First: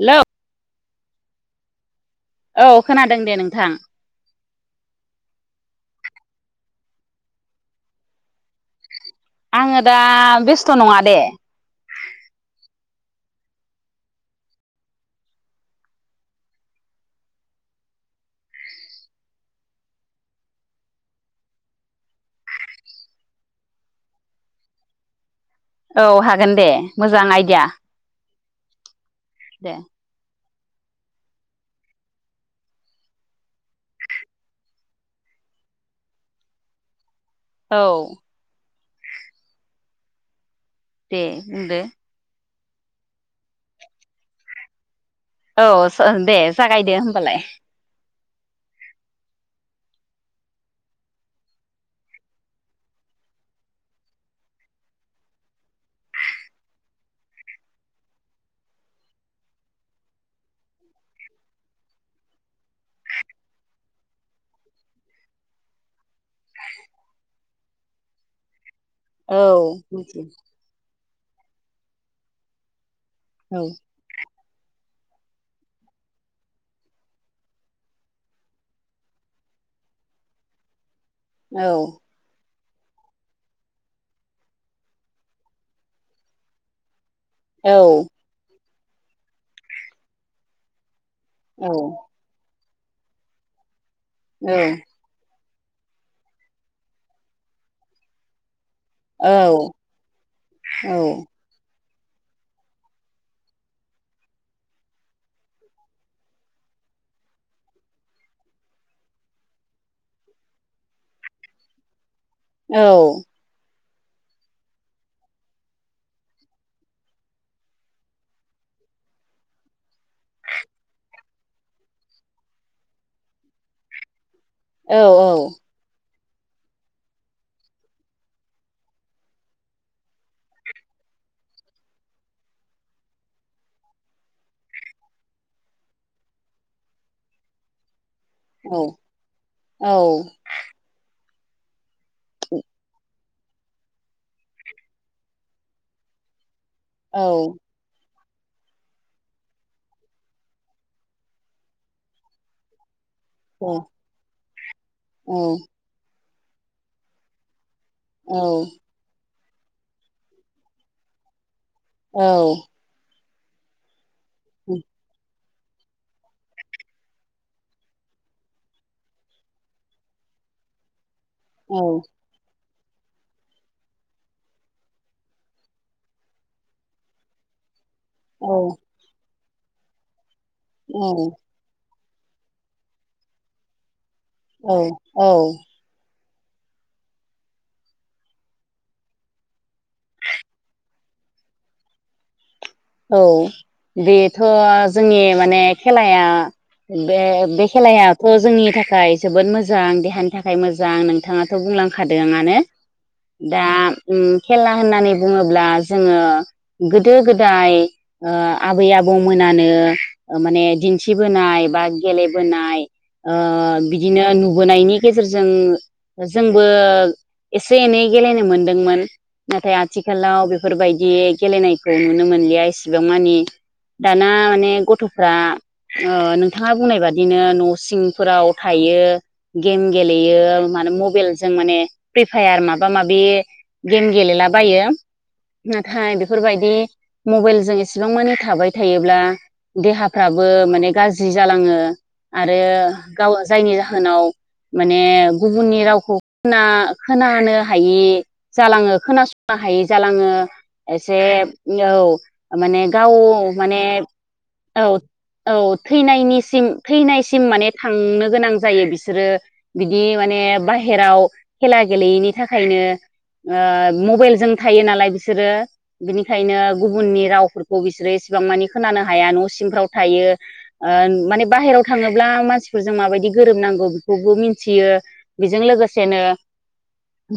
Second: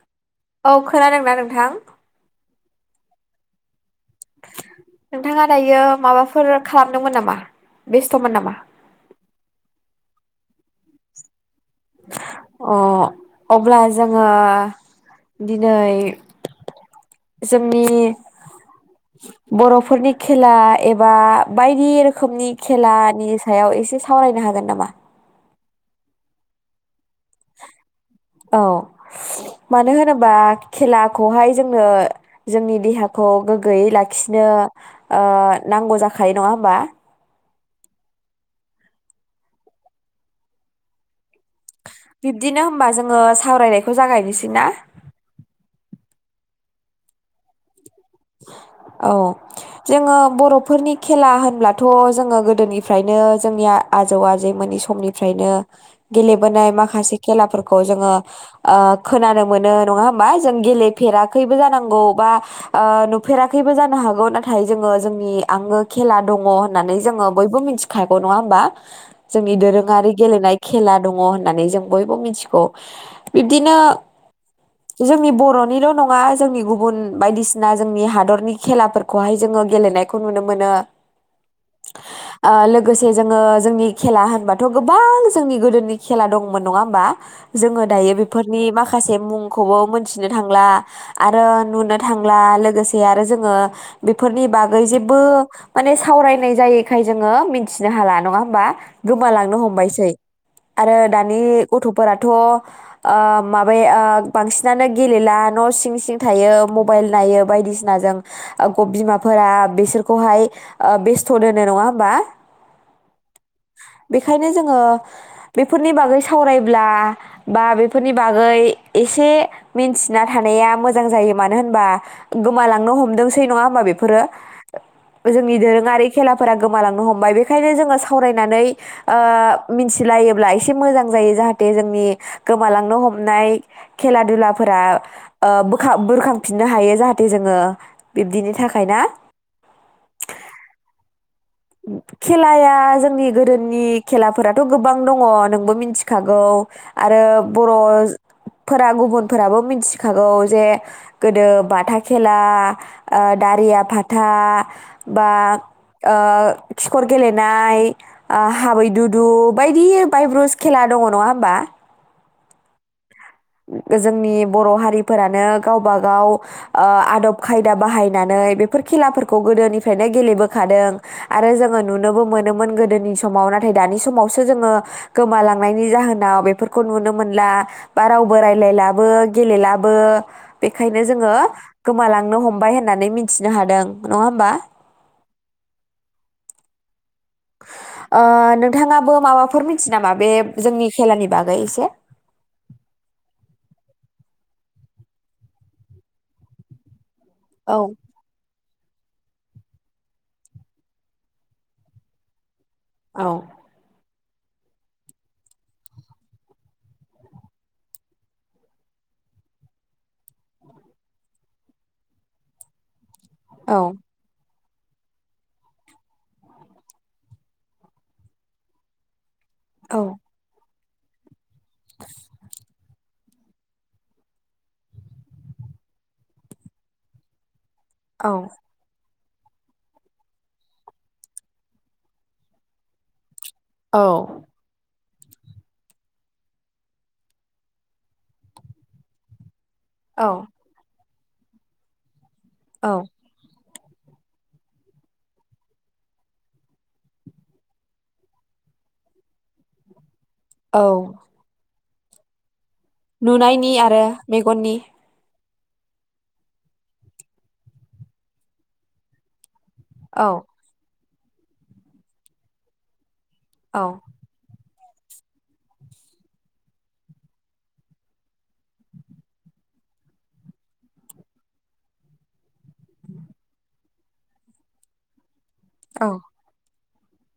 हेल! औ खोनादोंना नोंथां? औ खोनादों दे नोंथां। नोंथाङा दायो माबाफोर खालामदोंमोन नामा बेस्थमोन नामा? आङो दा बेस्थ नङा दे। अ अब्ला जोङो दिनै जोंनि बरफोरनि खेला एबा बायदि रोखोमनि खेलानि सायाव एसे सावरायनो हागोन नामा? औ हागोन दे मोजां आइडिया। औ। मानो होनोबा खेलाखौहाय जोंनो जोंनि देहाखौ गोग्गोयै लाखिनो ओ नांगौ जाखायो नङा होमबा? औ। दे बुंदो। बिब्दिनो होमबा जोङो सावरायनायखौ जागायनोसै ना? औ स दे जागायदो होमबालाय। औ जोङो बरफोरनि खेला होनब्लाथ जोङो गोदोनिफ्रायनो जोंनिया आजौ आजैमोननि समनिफ्रायनो गेलेबोनाय माखासे खेलाफोरखौ जोङो ओ खोनानो मोनो नङा होमबा जोङो गेलेफेराखैबो जानांगौ बा ओ नुफेराखैबो जानो हागौ नाथाय जोङो जोंनि आंगो खेला दङ होननानै जोङो बयबो मिथिखागौ नङा होमबा? औ जोंनि दोरोङारि मिथियो गेलेनाय खेला दङ होननानै जों बयबो मिथिगौ। औ बिब्दिनो जोंनि बरनिल नङा जोंनि गुबुन बायदिसि ना जोंनि हादरनि खेलाफोरखौहाय जोङो गेलेनायखौ नुनो मोनो। औ। ओ लोगोसे जोङो जोंनि खेला होनबाथ गोबां जोंनि गोदोनि खेला दंमोन नङा होमबा। औ जोङो दायो बेफोरनि माखा माखासे मुंखौबो मोनथिनो थांला। आरो औ नुनो थां लोगोसे आरो जोङो बेफोरनि औ बागै जेबो माने सावरायनाय जायैखाय जोङो मिथिनो हाला नङा होमबा? गोमालांनो औ हमबायसै औ आरो दानि गथफोराथ माबा बांसिनानो गेलेला न सिं सिं थायो म मबाइल नायो बायदिसिनाजों बिमाफोरा बिसोरखौहाय बेस्थ दोनो नङा होमबा औ बेखायनो जोङो बेफोरनि बागै सावरायब्ला बा बेफोरनि बागै एसे मिन्थिना थानाया मोजां जायो मान मानो होनबा गोमालांनो हमदोंसै नङा होमबा बेफोरो औ औ जोंनि दोरोङारि खेलाफोरा गोमालांनो हमबाय बेखायनो जोङो सावरायनानै ओ मिथिलायोब्ला एसे मोजां जायो जाहाथे जोंनि गोमालांनो हमनाय खेला दुलाफोरा ओ बो-बुरखां फिननो हायो जाहाथे जोङो। बिब्दिनि औ थाखाय ना औ खेलाया जोंनि गोदोनि खेलाफोराथ गोबां दङ नोंबो मिथिखागौ। आरो बर' फोर गुबुनफोराबो मिथिखागौ जे गोदो बाथा खेला ओ दारिया फाथा बा ओ खिखर गेलेनाय। आ हाबैदुदु बायदि बायब्रुस खेला दङ नङा होनोमबा। औ। गोज जोंनि बर' हारिफोरानो गावबागाव ओ आदब खायदा बाहायनानै बेफोर खेलाफोरखौ गोदोनिफ्रायनो गेलेबोखादों। आरो जोङो नुनोबो मोनोमोन गोद गोदोनि समाव नाथाय दानि समावसो जोङो गोमालांनायनि जाहोनाव बेफोरखौ नुनो मोनला। बा रावबो रायज्लायलाबो। गेलेलाबो। बेखायनो औ जोङो गोमालांनो हमबाय होननानै मिथिनो हादों। नङा होमबा। औ औ। ओ नोंथाङाबो माबाफोर मिथि नामा बे जोंनि खेलानि बागै एसे? औ बेथ' जोंनि माने खेलाया बे बे औ खेलायाथ जोंनि थाख थाखाय जोबोद मोजां देहानि थाखाय मोजां नोंथाङाथ बुंलांखादोंआनो। औ दा ओम खेला होननानै बुङोब्ला जोङो गोदो गोद दाय ओ आबै आबौमोनानो माने दिन्थिबोनाय बा गेलेबोनाय ओ औ बिदिनो नु बोनायनि गेजेरजों जोंबो एसे एनै गेलेनो मोनदोंमोन। नाथाय औ आथिखालाव बे फोरबायदि गेलेनाय नुनो मोनलिया इस सेबां मानि दाना माने गथफ्रा नोंथाङा बुंनाय बादिनो न' सिंफोराव थायो गेम गेलेयो माने मबाइलजों माने फ्रि फायार माबा माबि औ गेम गेलेलाबायो। नाथाय बेफोरबायदि मबाइलजों एसेबां मानि थाबाय थायोब्ला औ देहाफ्राबो माने गाज्रि जालाङो। आरो औ गाव जायनि जा जाहोनाव माने गुबुननि रावखौ खोना‌-खोनानो हायै जालाङो खोनासंनो हायै जालाङो। औ एसे औ माने गाव नुनायनि माने आरो मेगननि औ औ थैनायनिसिम थैनायसिम माने थांनो गोनां जायो बिसोरो। बिदि औ माने बाहेराव खेला गेलेयैनि थाखायनो औ ओ‌ मबाइलजों थायो नालाय बिसोरो बिनि खायनो गुबुननि रावफोरखौ बिसोरो एसेबां मानि खोनानो हाया न' सिंफ्राव थायो ओ माने बाहेराव थाङोब्ला मानसिफोरजों माबायदि गोरोबनांगौ बेखौबो मिथियो। बेजों औ लोगोसेनो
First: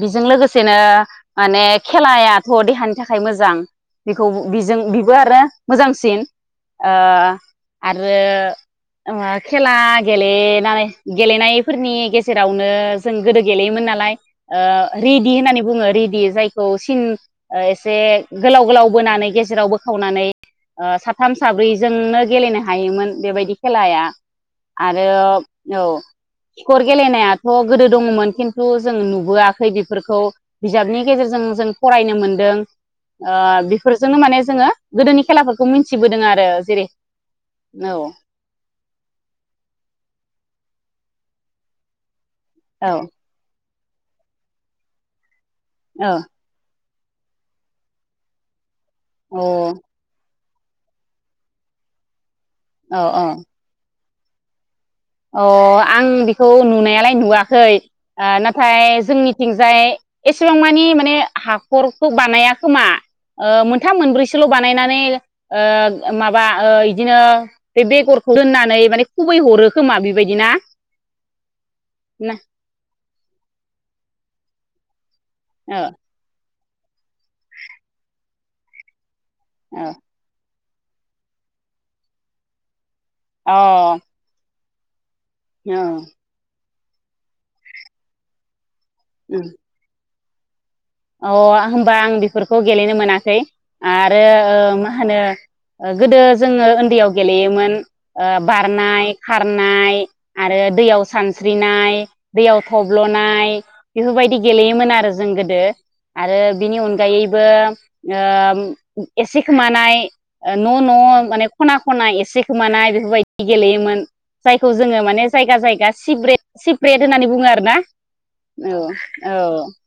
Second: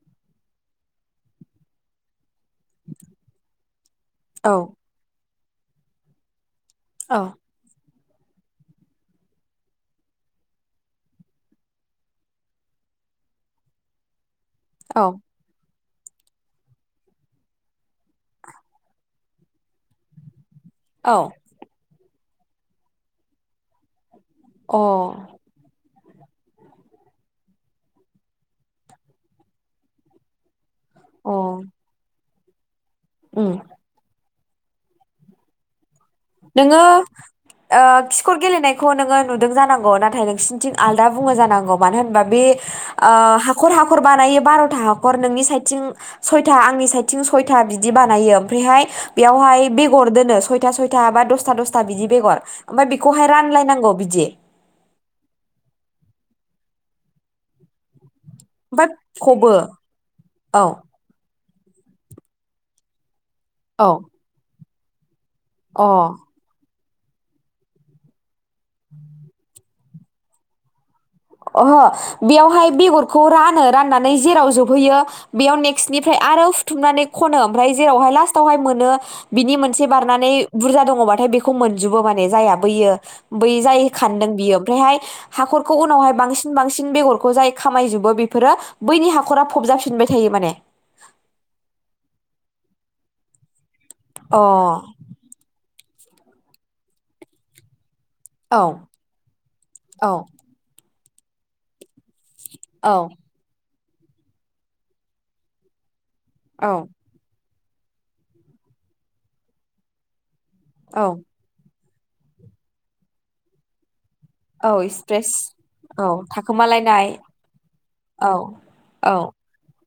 बेजों लोगोसेनो माने खेलाया थ' देहानि थाखाय मोजां खौ औ बिजों बिबो [unintelligible] मोजांसिन ओ औ आरो ओ खेला गेलेनानै गेलेनायफोरनि गेजेरावनो जों गोदो गेलेयोमोन नालाय ओ रेदि होननानै बुङो रेदि जायखौ सिन ओ एसे गोलाव गोलाव बोनानै गेजेराव बोखावनानै ओ औ अ साथाम साब्रैजोंनो गेलेनो हायोमोन बेबायदि खेलाया। आरो औ। खिखर गेलेनायाथ गोदो दङमोन खिन्थु जों नुबोआखै बेफोरखौ, बिजाबनि अ गेजेरजों जों फरायनो मोन दों। ओ उम बेफोरजोंनो माने जोङो गोदोनि खेलाफोरखौ [unintelligible] आरो नोङो जेरै ओ औ खिखर गेलेनायखौ नोङो नुदों जानांगौ नाथाय नोंसिन्थिं आलदा बुङो जानांगौ मानो होनबा बे औ आह [unintelligible] खर हाखर बानायो बारथा हाखर नोंनि साइद थिं औ अ सयथा आंनि साइद थिं सयथा बिदि बानायो ओमफ्रायहाय औ बेयावहाय बेगर दोनो सय [unintelligible] था बा दसथा दसथा बिदि बेगर। ओमफाय बेखौहाय रानलायनांगौ बिदि, [inaudible] अह आं बेखौ नुनायालाय नुवाखै, ओ नाथाय ओमफ्राय फबो जोंनिथिंजाय एसेबां औ मानि माने हा खरखौ बानाया खोमा, ओ औ मोनथाम मोनब्रैसोल बानायनानै अ ओ माबा ओ दिनो बे बेगर दोननानै माने खुबै हरो। खोमा बेबायदि ना? अह ना बेयावहाय बेगरखौ रानो राननानै जेराव ज हैयो बेयाव औ नेक्सनिफ्राय आरो हुथुमनानै खनो ओमफ्राय जेरावहाय लास्टावहाय मोनो बिनि मोनसे बारनानै बुरजा दङ बाथाय बेखौ मोनजोबो माने जाया बैयो, बै औ जाय खानदों बियो। बेहाय हाखरखौ अ उनावहाय बांसिन बेगरखौ जाय खामायजोबो बेफोरो बैनि औ हाखरा फबजाफिनबाय थायो माने अ होमबा आं बेफोरखौ गेलेनो मोनाखै आरो अ औ ओ मा होनो ओ गोदो जोङो उन्दैयाव गेलेयोमोन ओ औ बारनाय खारनाय आरो दैयाव सानस्रिनायनाय दैयाव औ थब्लनाय बेफोरबायदि गेलेयोमोन आरो जों गोदो आरो बिनि औ अनगायैबो ओम एसे खोमानाय ओ न न औ माने खना खना एसे खोमानाय बेफोरबायदि गेलेयोमोन जायखौ औ जोङो माने स्ट्रेस जायगा जायगा औ सिब्रेट सिप्रेट थाखोमालायनाय होननानै बुङो आरोना औ औ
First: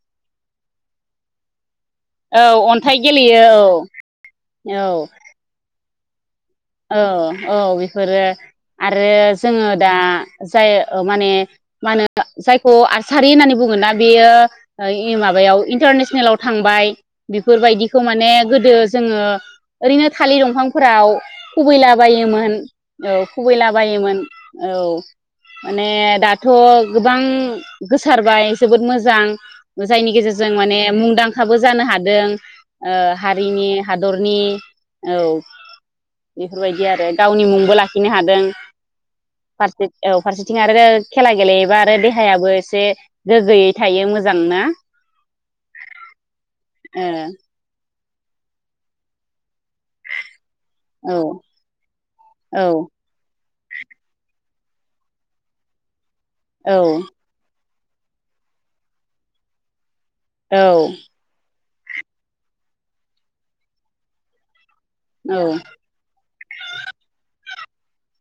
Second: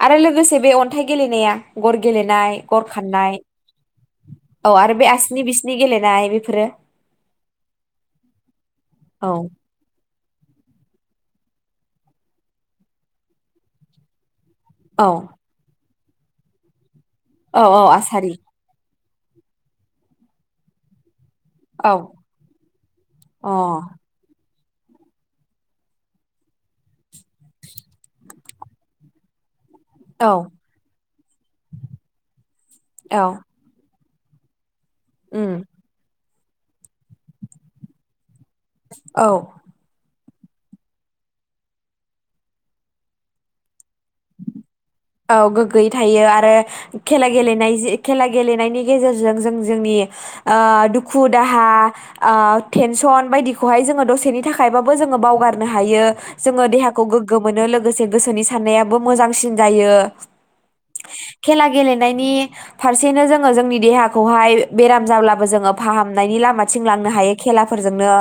आरो लो गोसे बे अन्थाइ गेलेनाया गर औ गेलेनाय गर अन्थाइ खाननाय गेलेयो औ औ आरो बे आसिनि बिसिनि गेले [unintelligible] [unintelligible] ओ औ बेफोरो आरो औ जोङो दा जाय ओ माने मा होनो जायखौ आरसारि होननानै बुङोना बेयो औ ओइ माबायाव इन्टारनेस नेलाव थांबाय औ औ बेफोरबायदिखौ माने आसारि गोदो जोङो ओरैनो थालि दंफांफोराव खुबैला औ बायोमोन औ अ खुबैला बायोमोन औ माने दाथ गोबां गोसारबाय जोबोद मोजां जायनि औ गेजेरजों माने मुंदांखाबो जानो हादों ओ औ हारिनि हादरनि औ उम बेफोरबायदि आरो गावनि मुंबो लाखिनो हादों। औ फारसेथि औ फारसेथिं आरो खेला गेलेयोबा आरो देहायाबो एसे गोग्गोयै थायो मोजां ना औ गोग्गोयै थायो आरो खेला गेलेनाय जि खेला गेलेनायनि गेजेरजों जों जोंनि ओ ओ दुखु दाहा ओ औ थेनसन बायदि खौहाय जोङो दसेनि थाखायबाबो जोङो बावगारनो हायो। जोङो औ देहाखौ गोग्गो मोनो लोगो लोगोसे गोसोनि साननाया बो मोजांसिन जायो। औ खेला गेलेनायनि फारसेनो जोङो जोंनि देहाखौहाय बेराम औ जाब्लाबो जोङो फाहामनायनि लामाथिं लांनो हायो। खेलाफोरजोंनो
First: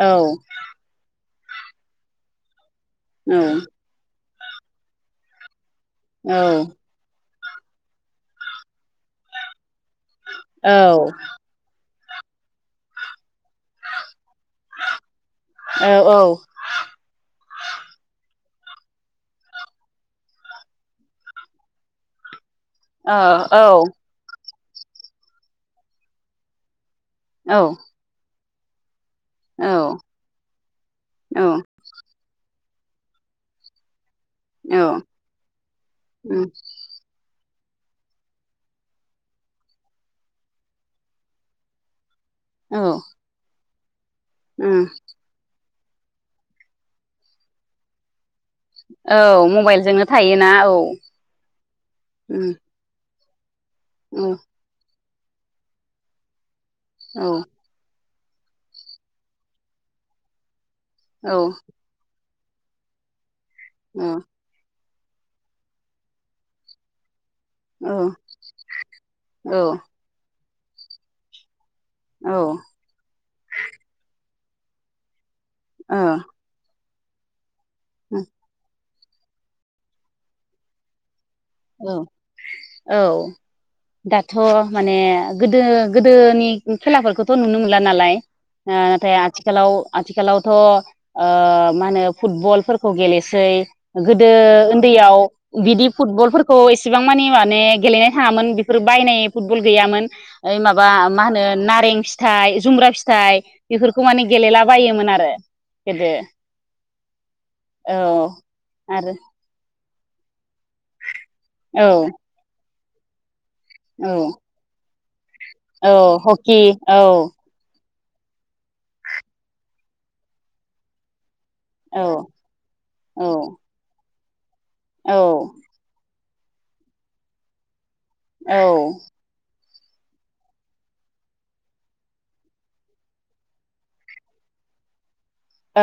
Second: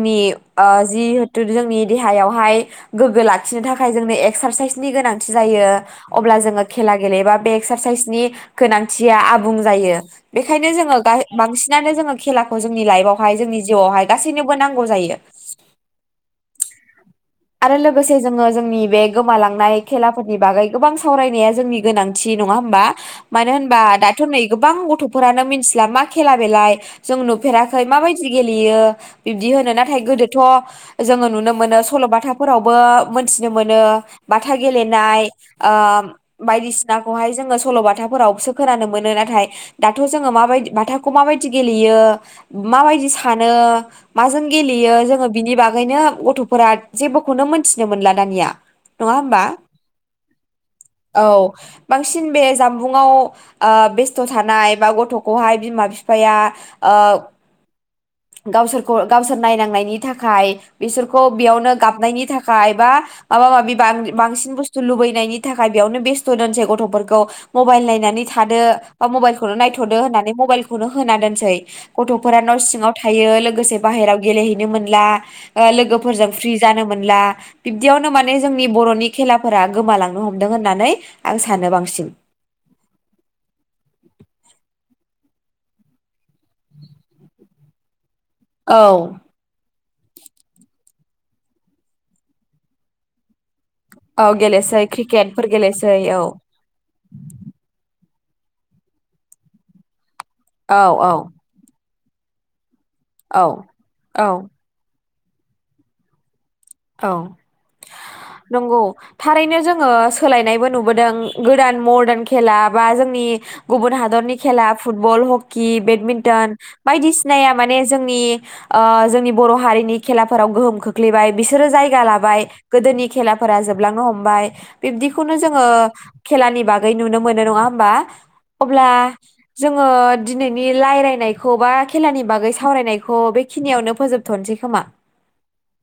औ ओ जि [unintelligible] जोंनि देहायावहाय गोग्गो औ लाखिनो थाखाय जोंनो एक एकसारसाइस नि गोनांथि जायो। औ अब्ला जोङो खेला गेलेबा बे एक्सारसाइसनि गोनांथिया आबुं जायो। बेखायनो जोङो औ गाय बांसिनानो जोङो खेलाखौ जोंनि लाइबआव हाय जोंनि जिउआवहाय गासैनोबो नांगौ जायो। औ आरो लोगोसे जोङो जोंनि बे गोमालांनाय खेलाफोरनि बागै गोबां सावरायनाया जोंनि गोनांथि। नङा होमबा मानो होनबा दाथ' नै गोबां गथ'फोरानो मिथिला मा खेला बेलाय? जों नुफेराखै माबायदि गेलेयो। बिब्दि होनो औ नाथाय गोदोथ' जोङो औ नुनो मोनो सल' बाथ फोरावबो मोनथिनो मोनो। बाथा गेलेनाय ओ बायदिसिनाखौहाय जोङो सल' बाथाफोरावसो खोनानो मोनो नाथाय दाथ' जोङो माबायदि बाथाखौ माबायदि गेलेयो? औ माबायदि सानो माजों गेलेयो जोङो बिनि बाग गैनो गथ'फोरा जेबोखौनो मोनथिनो मोनला दानिया। नङा औ होमबा? मबाइलजोंनो थायोना औ औ बांसिन बे जामबुंआव ओ बेस्थ औ थानाय बा गथ' खौहाय बिमा बिफाया ओ औ गावसोरखौ गावसोर नायनांनायनि थाखाय बिसोरखौ औ बियावनो नायनि थाखाय बा माबा-माबि बां-बांसिन बुस्थ लुबैनायनि थाखाय बेयावनो बेस्थ दोनसै गथफोरखौ मबाइल औ नायनानै थादो बा मबाइल खौनो नायथदो होननानै मबाइल खौनो होना दोनसै गथ'फोरा न' सिंङाव थायो लोगोसे बाहेराव गेलेहैनो मोनला ओ लोगोफोरजों फ्रि जानो मोनला बिब्दियावनो माने जोंनि बर'नि खेलाफोरा गोमालांनो हमदों होननानै आं सानो औ बांसिन औ दाथ माने गोदो गोदोनि खेलाफोरखौथ नुनो मोनला नालाय औ नाथाय आथिखालाव आथिखालावथ ओ मा होनो फुटबलफोरखौ गेलेसै औ गोदो गेलेसै उन्दैयाव क्रिकेटफोर बिदि गेलेसै औ फुटबलफोर खौ एसेबां मानि माने गेलेनाय थाङामोन बेफोर बायनाय फुटबल गैयामोन ओइ औ माबा औ मा होनो नारें फिथाय जुमब्रा फिथाइ औ बेफोरखौ माने औ गेलेला बायोमोन आरो गोदो औ औ नंगौ आरो थारैनो जोङो सोलायनायबो नुबोदों गोदान औ मरदान खेला बा जोंनि गुबुन औ हादरनि खेला फुटबल ह हकि, औ बेदमिन्टन हकि औ बायदिसिनाया माने जोंनि ओ जोंनि बर' हारिनि खेलाफोराव गोहोम खोख्लैबाय बिसोरो जायगा लाबाय गोदोनि औ खेलाफोरा जोबलांनो हम बाय औ बिब्दिखौनो जोङो खेलानि बागै नुनो मोनो नङा होमबा अब्ला औ जोङो दिनैनि रायलयनायखौ बा खेलानि बागै सावरायनायखौ बेखिनियावनो फोजोबथनोसै खोमा।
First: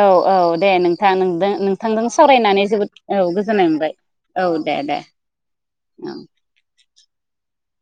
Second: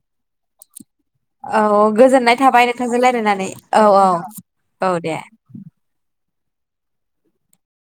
औ औ दे नोंथां नोंदों औ नोंथांजों गोजोननाय थाबाय सावरायनानै जोबोद नोंथांजों औ रायलायनानै गोजोननाय औ मोनबाय औ औ दे दे औ।